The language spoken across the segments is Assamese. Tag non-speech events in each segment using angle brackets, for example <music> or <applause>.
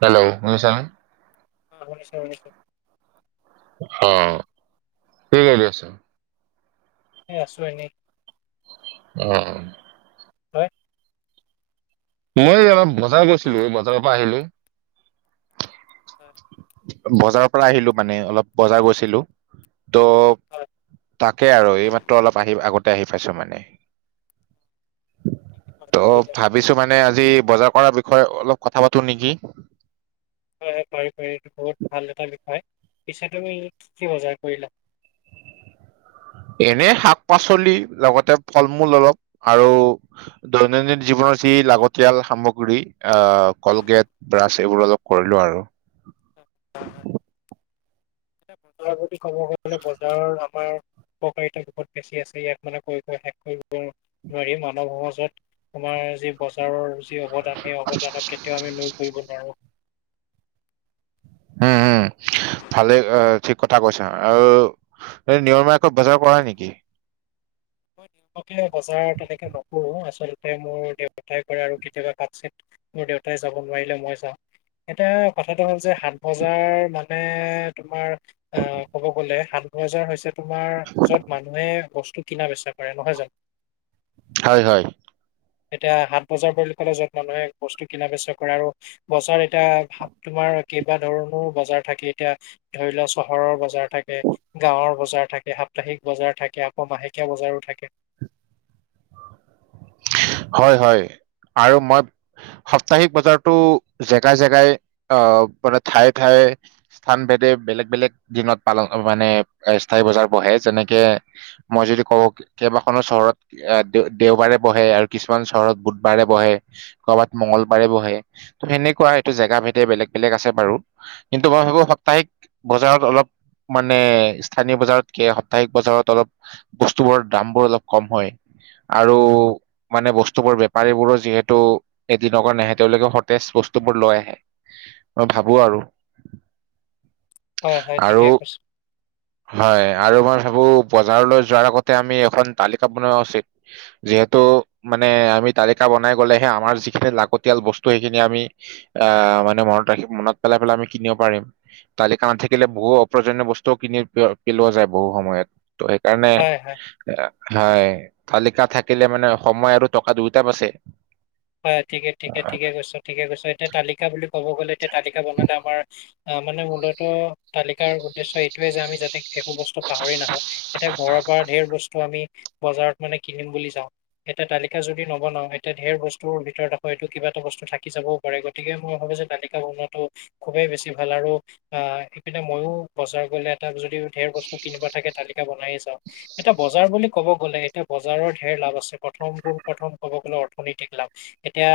হেল্ল' শুনিছা নে অ শুনিছো শুনিছো অ কি কৰি আছ এই আছো এনেই উম তই মই অলপ বজাৰ গৈছিলো এই বজাৰৰ পৰা আহিলো হয় বজাৰৰ পৰা আহিলো মানে অলপ বজাৰ গৈছিলো ত হয়। তাক তাকে আৰু এই মাত্ৰ অলপ আহি আগতে আহি পাইছো মানে কি কি ত বজাৰ কৰিলা? ভাবিছো মানে আজি বজাৰ কৰাৰ বিষয়ে অলপ কথা পাতো নেকি হয় পাৰি পাৰি এইটো বহুত ভাল এটা হয় পিছে তুমি কি বজাৰ কৰিলা এনে শাক পাচলি লগতে ফল মূল অলপ আৰু দৈনন্দিন জীৱন যি লাগতিয়াল সামগ্ৰী আহ কলগেট ব্ৰাছ এইবোৰ অলপ কৰিলো আৰু বজাৰ বুলি ক'ব গলে বজাৰৰ আমাৰ উপকাৰিতা বহুত বেছি আছে ইয়াক মানে কৈ কৈ শেষ কৰিব নোৱাৰি মানৱ সমাজত তোমাৰ যি বজাৰৰ যি অৱদান সেই অৱদানক কেতিয়াও আমি লৈ কৰিব নোৱাৰো উম, উম ভালে ঠিক কথা কৈছা আৰু নিয়মাৰকত বজাৰ কৰা নেকি মই বজাৰ তেনেকে নকৰো আচলতে মোৰ দেউতাই কৰে আৰু কেতিয়াবা ভাত চ মোৰ দেউতাই যাব নোৱাৰিলে মই যাওঁ এতিয়া কথাটো হ'ল যে সাত বজাৰ মানে তোমাৰ আহ ক'ব গ'লে সাত বজাৰ হৈছে তোমাৰ য'ত মানুহে বস্তু কিনা বেচা কৰে নহয় জানো হয় হয় এতিয়া হাত বজাৰ বুলি ক'লে য'ত মানুহে বস্তু কিনা বেচা কৰে আৰু বজাৰ এতিয়া হাত তোমাৰ কেইবা ধৰণৰো বজাৰ থাকে এতিয়া ধৰি লোৱা চহৰৰ বজাৰ থাকে গাঁৱৰ বজাৰ থাকে এই সাপ্তাহিক বজাৰ থাকে আকৌ মাহেকীয়া বজাৰো থাকে হয় হয় আৰু মত সাপ্তাহিক বজাৰতো জেগাই জেগাই অ মানে ঠায়ে ঠায়ে স্থান ভেদে বেলেগ বেলেগ দিনত পালন মানে স্থায়ী বজাৰ বহে যেনেকে মই যদি কওঁ কেইবাখনো চহৰত আহ দে দেওবাৰে বহে আৰু কিছুমান চহৰত বুধবাৰে বহে কবাত মংগলবাৰে বহে ত সেনেকুৱা এইটো জেগা ভেদে বেলেগ বেলেগ আছে বাৰু কিন্তু মই ভাবো সপ্তাহিক বজাৰত অলপ মানে স্থানীয় বজাৰতকে সপ্তাহিক বজাৰত অলপ বস্তুবোৰ দাম বোৰ অলপ কম হয় আৰু মানে বস্তু বোৰ বেপাৰী বোৰো যিহেতু এদিনৰ কাৰ নাহে তেওঁলোকে সতেজ বস্তুবোৰ লৈ আহে মই ভাবো আৰু হয় হয় আৰু ঠিকে কৈছ হয় আৰু মই ভাবো বজাৰলৈ যোৱাৰ আগতে আমি এখন তালিকা বনোৱা উচিত যিহেতু মানে আমি তালিকা বনাই গলেহে আমাৰ যিখিনি লাগতিয়াল বস্তু সেইখিনি আমি অ মানে মনত ৰাখি মনত পেলাই পেলাই আমি কিনিব পাৰিম তালিকা নাথাকিলে বহু প্ৰোজনীয় বস্তুও কিনি পিলোৱা যায় বহু সময়ত ত সেইকাৰণে হয় হয় হয় তালিকা থাকিলে মানে সময় আৰু টকা দুয়োটা বাছে হয় ঠিকে ঠিকে ঠিকে কৈছ ঠিকে কৈছ এতিয়া তালিকা বুলি কব গ'লে এতিয়া তালিকা বনাওঁতে আমাৰ অ মানে মুলতটো তালিকাৰ উদ্দেশ্য এইটোয়ে যে আমি যাতে একো বস্তু পাহৰি নাহো তেতিয়া ঘৰৰ পৰা ধঢেৰ বস্তু আমি বজাৰত মানে কিনিম বুলি যাও এটা তালিকা যদি নবনাও এটায়া ধেৰ বস্তু ভিতৰত আকৌ এইটো কিবা এটা বস্তু থাকি যাবও পাৰে গতিকে মই ভাবো যে তালিকা বনোৱাো খুবেই বেছি ভাল আৰু আৰু অ এইপিনে মইও বজাৰ গলে এটা যদি ঢেৰ বস্তু কিনিবা থাকে তালি বনাই যাওঁ এটা বজাৰ বুলি ক'ব গ'লে এতিয়া বজাৰৰ ঢেৰ লাভ আছে প্ৰথমবোৰ প্ৰথম ক'ব গলে অৰ্থনৈতিক লাভ এতিয়া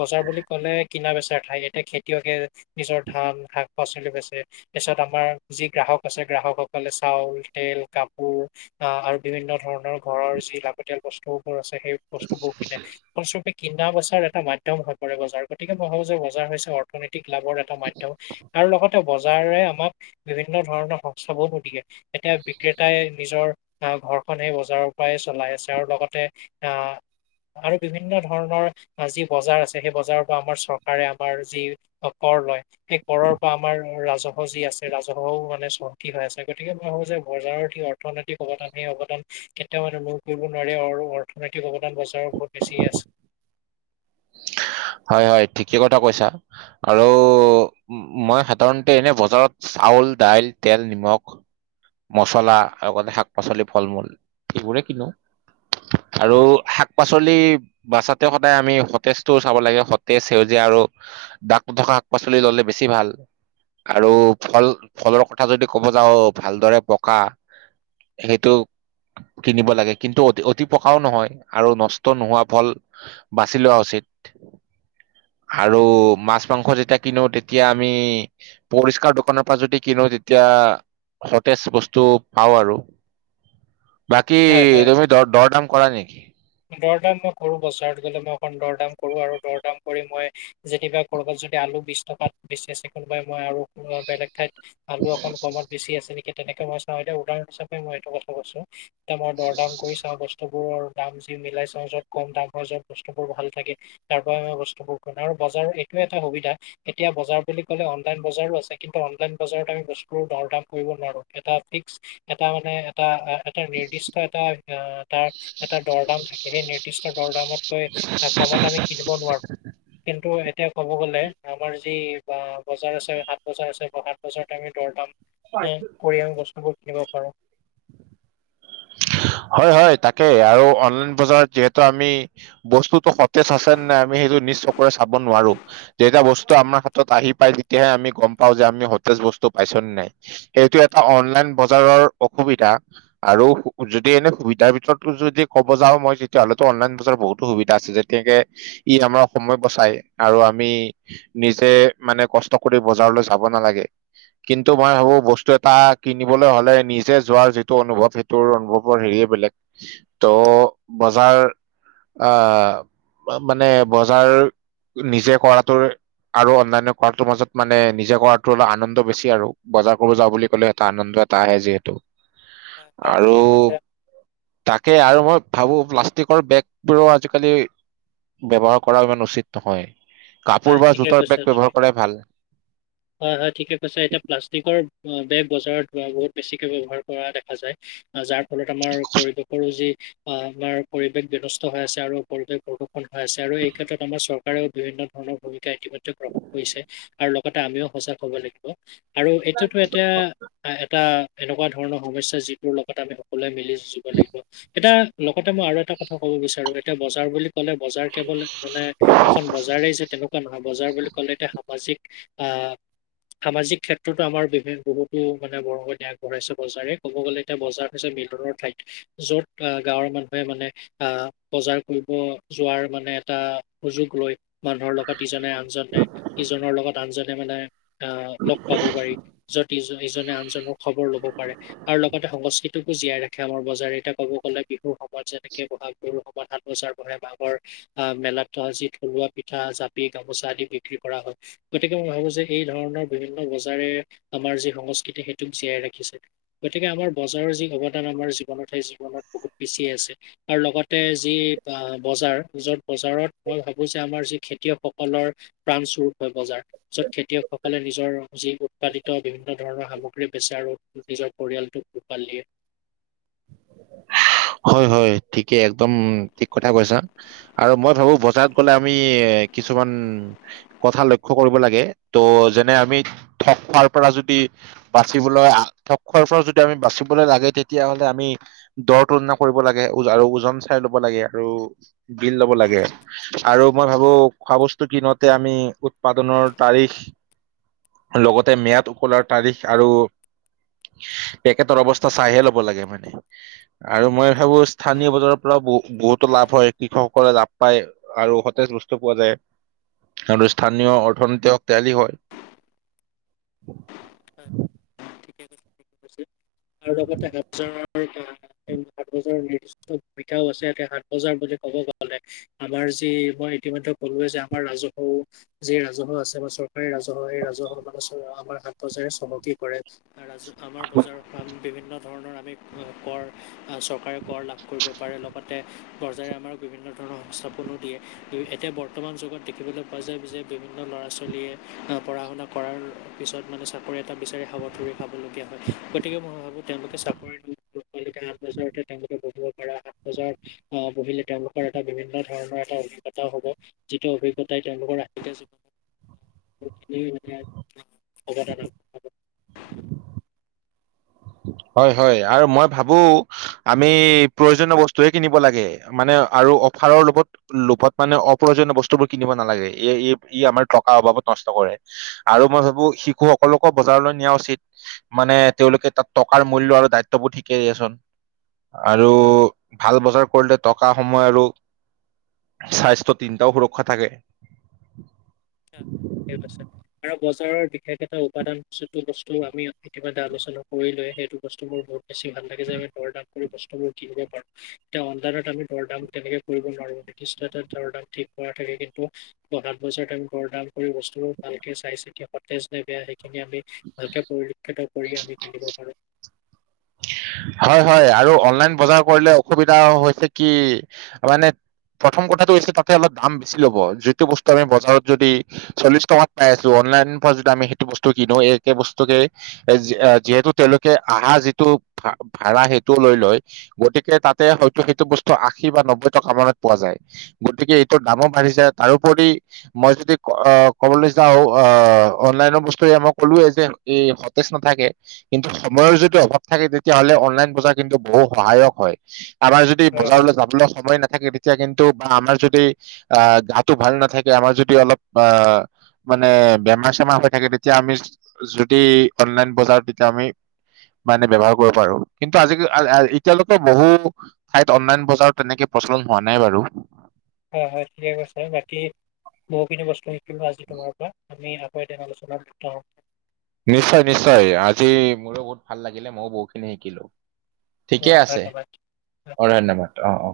বজাৰ বুলি ক'লে কিনা বেচাৰ ঠাই এতিয়া খেতিয়কে নিজৰ ধান শাক <unintelligible> তাৰিছত আমাৰ যি গ্ৰাহক আছে গ্ৰাহকসকলে চাউল তেল কাপোৰ আহ আৰু বিভিন্ন ধৰণৰ ঘৰৰ যি লাগতিয়াল বস্তুবোৰ আছে সেই বস্তুবোৰ কিনে ফলচৰুপে কিনা বচাৰ এটা মাধ্যম হৈ পৰে বজাৰ গতিকে মই ভাবো যে বজাৰ হৈছে অৰ্থনৈতিক লাভৰ এটা মাধ্যম আৰু লগতে বজাৰৰে আমাক বিভিন্ন ধৰণৰ সংস্থাবোৰো দিয়ে এতিয়া বিক্ৰেতাই নিজৰ আহ ঘৰখন স বজাৰৰ পৰাই চলাই আছে আৰু লগতে আহ আৰু বিভিন্ন ৰ যি বজাৰ আছে সেই বজাৰৰ পৰা আমাৰ চৰকাৰে আমাৰ যি কৰ লয় সেই কৰ পৰা আমাৰ ৰাজহু যি আছে ৰাজহুৱা মানে চকি হৈ আছে গতিকে মই ভাবো যে বজাৰৰ সি অৰ্থনৈতি <unintelligible> অৱদান সেই অৱদান কেতিয়াও মানে মূৰ কৰিব নোৱাৰে আৰু অৰ্থনৈতিক অৱদান বজাৰৰ বহুত বেছি আছে <unintelligible> হয় হয় ঠিকেই কথা কৈছা আৰু মই সাধাৰণতে এনে বজাৰত আউল দাইল তেল নিমখ মচলা লগতে শাক পাচলি ফল মূল সেইবোৰে কিনো আৰু শাক পাচলি বাচাতে সদায় আমি সতেজটো চাব লাগে সতেজ সেউজীয়া আৰু দাক নথকা শাক পাচলি ললে বেছি ভাল আৰু ফল ফলৰ কথা যদি ক'ব যাওঁ ভালদৰে পকা সেইটো কিনিব লাগে কিন্তু অতি অতি পকাও নহয় আৰু নষ্ট নোহোৱা ফল বাচি লোৱা উচিত <inaudible> আৰু মাছ মাংস যেতিয়া কিনো তেতিয়া আমি পৰিষ্কাৰ দোকানৰ পৰা যদি কিনো তেতিয়া সতেজ বস্তু পাওঁ আৰু বাকী হয় হয় তুমি দৰদাম কৰা নেকি াম মই কৰো বাৰত গ'লে মই অখন দৰদাম কৰো আৰু দৰদাম কৰি মই যেতিয়া কৰ'বাত যদি আলু বি টকাত বেছ আছে কোনোবাই মই আৰু বেলেগ ঠাইত আলু অকণ কমত বেছি আছে নেকি তেনেকে মই চাওঁ এতিয়া উদাহৰণ হিচাপে মই এইটো কথা কৈছো মই দৰ দাম কৰি চাওঁ বস্তু বোৰৰ দাম যি মিলাই চাওঁ যত কম দাম হয় যত বস্তুবোৰ ভাল থাকে তাৰ পৰা মই বস্তুবোৰ খ আৰু বজাৰ এইটো এটা সুবিধা এতিয়া বজাৰ বুলি ক'লে অনলাইন বজাৰো আছে কিন্তু অনলাইন বজাৰত আমি বস্তু দৰ দাম কৰিব এটা ভিক্স এটা মানে এটা আ এটা নিৰ্দিষ্ট এটা তাৰ এটা দৰদাম থাকে সেই নিৰ্দিষ্ট দৰদামৰ কমত আমি কিনিব নোৱাৰো কিন্তু এতিয়া ক'ব গ'লে আমাৰ যি বা বজাৰ আছে সাত বজাৰ আছে বা সাত বজাৰতে আমি দৰ দাম কৰি আমি বস্তুবোৰ কিনিব পাৰোঁ উ হয় হয় তাকে আৰু অনলাইন বজাৰত যিহেতু আমি বস্তুতটো সতেজ আছে নে নাই আমি সেইটো নিজ চকুৰে চাব নোৱাৰো। যেতিয়া বস্তুটো আমাৰ হাতত আহি পাই, তেতিয়াহে আমি গম পাওঁ যে আমি সতেজ বস্তু। পাইছ নে নাই সেইটো এটা অনলাইন বজাৰৰ অসুবিধা আৰু যদি এনে সুবিধাৰ ভিতৰত যদি ক'ব যাওঁ, মই তেতিয়া হ'লেতো অনলাইন বজাৰত বহুতো সুবিধা আছে যেতিয়াকে ই আমাৰ সময় বচাই, আৰু আমি নিজে মানে কষ্ট কৰি বজাৰলৈ যাব নালাগে। কিন্তু মই ভাবো, বস্তু এটা কিনিবলৈ হ'লে নিজে যোৱাৰ যিটো অনুভৱ সেইটো তোৰ অনুভৱৰ হেৰিয়ে বেলেগ ত' বজাৰ, আহ মানে বজাৰ নিজে কৰাটো আৰু অনান্য কৰাটো মাজত মানে নিজে কৰাটো অলপ আনন্দ বেছি আৰু বজাৰ কৰিব যাওঁ বুলি ক'লে এটা আনন্দ, আহে যিহেতু, হয়, হয়, আৰু ঠিকে কৈছে তাকে আৰু মই- ভাবো প্লাষ্টিকৰ বেগবোৰো আজিকালি ব্যৱহাৰ কৰা ইমান উচিত নহয়। কাপোৰ হয় বা ঠিকে জোতৰ বেগ কৈছা তুমি, ব্যৱহাৰ কৰাই ভাল হয় হয় ঠিকে কৈছা। এতিয়া প্লাষ্টিকৰ বেগ বজাৰত বহুত বেছিকে ব্যৱহাৰ কৰা দেখা যায়। যাৰ ফলত আমাৰ পৰিৱেশৰো যি - অ আমাৰ পৰিৱেশ বিনষ্ট হৈ আছে আৰু ৰতে, ন্ধোৱা আছে আৰু এই ক্ষেত্ৰত আমাৰ চৰকাৰেও বিভিন্ন, ধৰণৰ ভূমিকা ইতিমধ্যে গ্ৰহণ কৰিছে আৰু লগতে আমিও সজাগ হব লাগিব। আৰু এইটোতো এতিয়া এটা এনেকুৱা ধৰণৰ সমস্যা যিটোৰ লগত আমি সকলোৱে মিলি। জ লাগিব এটা লগতে মই আৰু এটা কথা কব বিচাৰো এতিয়া বজাৰ বুলি ক'লে বজাৰ কেৱল মানে এখন বজাৰ যে তেনেকুৱা নহয় বজাৰ বুলি ক'লে এতিয়া সামাজিক অ সামাজিক ক্ষেত্ৰতো আমাৰ বি বহুতো মানে বৰঙণি আগবঢ়াইছে বজাৰে ক'ব গলে এতিয়া বজাৰ মিলৰ ঠাইত য'ত আহ গাঁৱৰ মানুহে মানে আহ বজাৰ কৰিব যোৱাৰ মানে এটা সুযোগ লৈ মানুহৰ লগত ইজনে আনজনে ইজনৰ লগত আনজনে মানে আহ লগ পাব পাৰি যত ইজনে সিজনক আনজনক খবৰ লব পাৰি আৰু লগতে সংস্কৃতি মোকো জীয়াই ৰাখে আমাৰ বজাৰে এতিয়া ক'ব গ'লে বিহুৰ সময়ত যেনেকে বহাগ বিহুৰ সময়ত সাত বজাৰ বহে মাগৰ অ মেলাত যি থলুৱা পিঠা জা গামোচা আদি বিক্ৰী কৰা হয় গতিকে মই ভাবো যে এই ধৰণৰ বিভিন্ন বজাৰে আমাৰ যি সংস্কৃতি সেইটোক জীয়াই ৰাখিছে গতিকে আমাৰ বজাৰৰ যি অৱদান আমাৰ জীৱনত সেই জীৱনত বহুত বেছি আৰু লগতে যি বজাৰ যত বজাৰত মই ভাবো যে আমাৰ যি খেতিয়ক সকলৰ প্ৰাণ চুৰপ হয় বজাৰ য'ত খেতিয়কসকলে নিজৰ যি উৎপাদিত বিভিন্ন ধৰণৰ সামগ্ৰী বেচে আৰু নিজৰ পৰিয়ালটোক পোহপাল দিয়ে হয় হয় ঠিক কি একদম ঠিক কথা কৈছা আৰু মই ভাবো বজাৰত গলে আমি কিছুমান কথা লক্ষ্য কৰিব লাগে ত' যেনে আমি ঠক খোৱাৰ পৰা যদি বাচিবলৈ আ ঠক খোৱাৰ পৰা যদি আমি বাচিবলৈ লাগে তেতিয়া হ'লে আমি দৰ তুলনা কৰিব লাগে আৰু ওজন চাই ল'ব লাগে আৰু বিল ল'ব লাগে আৰু মই ভাবো খোৱা বস্তু কিনতে আমি উৎপাদনৰ তাৰিখ লগতে মিয়াদ উকলাৰ তাৰিখ আৰু পেকেটৰ অৱস্থা চাইহে ল'ব লাগে মানে আৰু মই ভাবো স্থানীয় বজাৰৰ পৰাও ব বহুতো লাভ হয় কৃষকসকলে লাভ পায় আৰু সতেজ পোৱা যায় আৰু স্থানীয় অৰ্থনীতি হক ইত্যাদি হয় উম হয় ঠিকেই আৰু লগতে আৰু সাত বজাৰৰ নিৰ্দিষ্ট ভূমিকাও আছে ইয়াতে সাত বজাৰ বুলি ক'ব গলে আমাৰ যি মই ইতিমধ্যে ক'লোৱে যে আমাৰ ৰাজহুৱ যি ৰাজহুৱ আছে বা চৰকাৰ ৰাজহ এই ৰাজহ মানে আমাৰ হাত বজাৰে চমকি কৰে ৰাজ আমাৰ বজাৰৰ বিভিন্ন ধৰণৰ আমি কৰ চৰকাৰে কৰ লাভ কৰিব পাৰে লগতে চৰকাৰে আমাৰ বিভিন্ন ধৰণৰ সংস্থাপনো দিয়ে এতিয়া বৰ্তমান যুগত দেখিবলৈ পোৱা যায় যে বিভিন্ন ল'ৰা ছোৱালীয়ে পঢ়া শুনা কৰাৰ পিছত মানে চাকৰি এটা বিচাৰি হাবাথুৰি খাবলগীয়া হয় গতিকে মই ভাবোঁ তেওঁলোকে চাকৰি কে আঠ বজাৰতে তেওঁলোকে বহিব পাৰো আঠ বজাৰত আহ বহিলে তেওঁলোকৰ এটা বিভিন্ন ধৰণৰ এটা অভিজ্ঞতা হ'ব যিটো অভিজ্ঞতাই তেওঁলোকৰ <unintelligible> জীৱন <unintelligible> হয় হয় আৰু মই ভাবো আমি প্ৰয়োজনীয় বস্তুয়ে কিনিব লাগে মানে আৰু অফাৰৰ লভত লোভত মানে অপ্ৰয়োজনীয় বস্তুবোৰ কিনিব নালাগে ই ই আমাৰ টকাৰ অভাৱত নষ্ট কৰে আৰু মই ভাবো শিশুসকলকো বজাৰলৈ নিয়া উচিত মানে তেওঁলোকে তাত টকাৰ মূল্য আৰু দায়িত্ববোধ শিকে দিয়াচোন। আৰু ভাল বজাৰ কৰিলে টকা সময় আৰু স্বাস্থ্য তিনিটাও সুৰক্ষা থাকে। <unintelligible> বজাৰৰ বিশেষ এটা উপাদান যিটো বস্তু আমি ইতিমধ্যে আলোচনা কৰিলোঁৱে, সেইটো বস্তু মোৰ বহুত বেছি ভাল লাগে যে আমি দৰ দাম কৰি বস্তুবোৰ কিনিব পাৰো এতিয়া অনলাইনত আমি দৰ দাম তেনেকে কৰিব নোৱাৰো ন। <unintelligible> দৰ দাম ঠিক কৰা থাকে কিন্তু <unintelligible> পইছাত আৰু দৰদাম কৰি বস্তুবোৰ ভালকে চাই চিতি সতেজ নে বেয়া সেইখিনি আমি ভালকে পৰিলক্ষিত কৰি আমি কিনিব পাৰোঁ। হয় হয় আৰু অনলাইন বজাৰ কৰিলে অসুবিধা হৈছে কি মানে প্ৰথম কথাটো হৈছে তাতে অলপ দাম বেছি ল'ব যিটো বস্তু আমি বজাৰত যদি চল্লিশ টকাত পাই আছো অনলাইন পৰা যদি আমি সেইটো বস্তু কিনো একেই বস্তুকে যিহেতু তেওঁলোকে আহা যিটো ভাড়া সেইটোও লৈ লয় গতিকে তাতে হয়তো সেইটো বস্তু আশী বা নব্বৈ টকা মানত পোৱা যায়। গতিকে এইটোৰ দামো বাঢ়িছে তাৰোপৰি মই যদি অ ক'বলৈ যাওঁ আহ অ অনলাইনৰ বস্তুৰে মই কলোৱয়ে যে এই সতেজ নাথাকে কিন্তু সময়ৰ যিটো অভাৱ থাকে তেতিয়াহ'লে অনলাইন বজাৰ কিন্তু বহু সহায়ক হয়, আমাৰ যদি হয় হয় বজাৰলৈ যাবলৈ সময় নাথাকে তেতিয়া কিন্তু বা আমাৰ যদি আহ গাটো ভাল নাথাকে আমাৰ যদি অলপ আহ মানে বেমাৰ চেমাৰ হৈ থাকে তেতিয়া আমি যদি অনলাইন বজাৰ তেতিয়া আমি মানে ব্যৱহাৰ কৰিব পাৰো‌ কিন্তু আজি এতিয়ালৈকে বহু ঠাইত অনলাইন বজাৰ তেনেকে প্ৰচলন হোৱা নাই বাৰু। <inaudible> হয় হয় ঠিকে কৈছে বাকি বহুখিনি বস্তু শিকিলো আজি তোমাৰ পৰা। আমি হয় <unintelligible> নিশ্চয় নিশ্চয় আজি মোৰো বহুত ভাল লাগিলে ময়ো বহুতখিনি শিকিলো। অ, ঠিকেই আছে ধন্যবাদ। অ ধন্যবাদ অ অ।।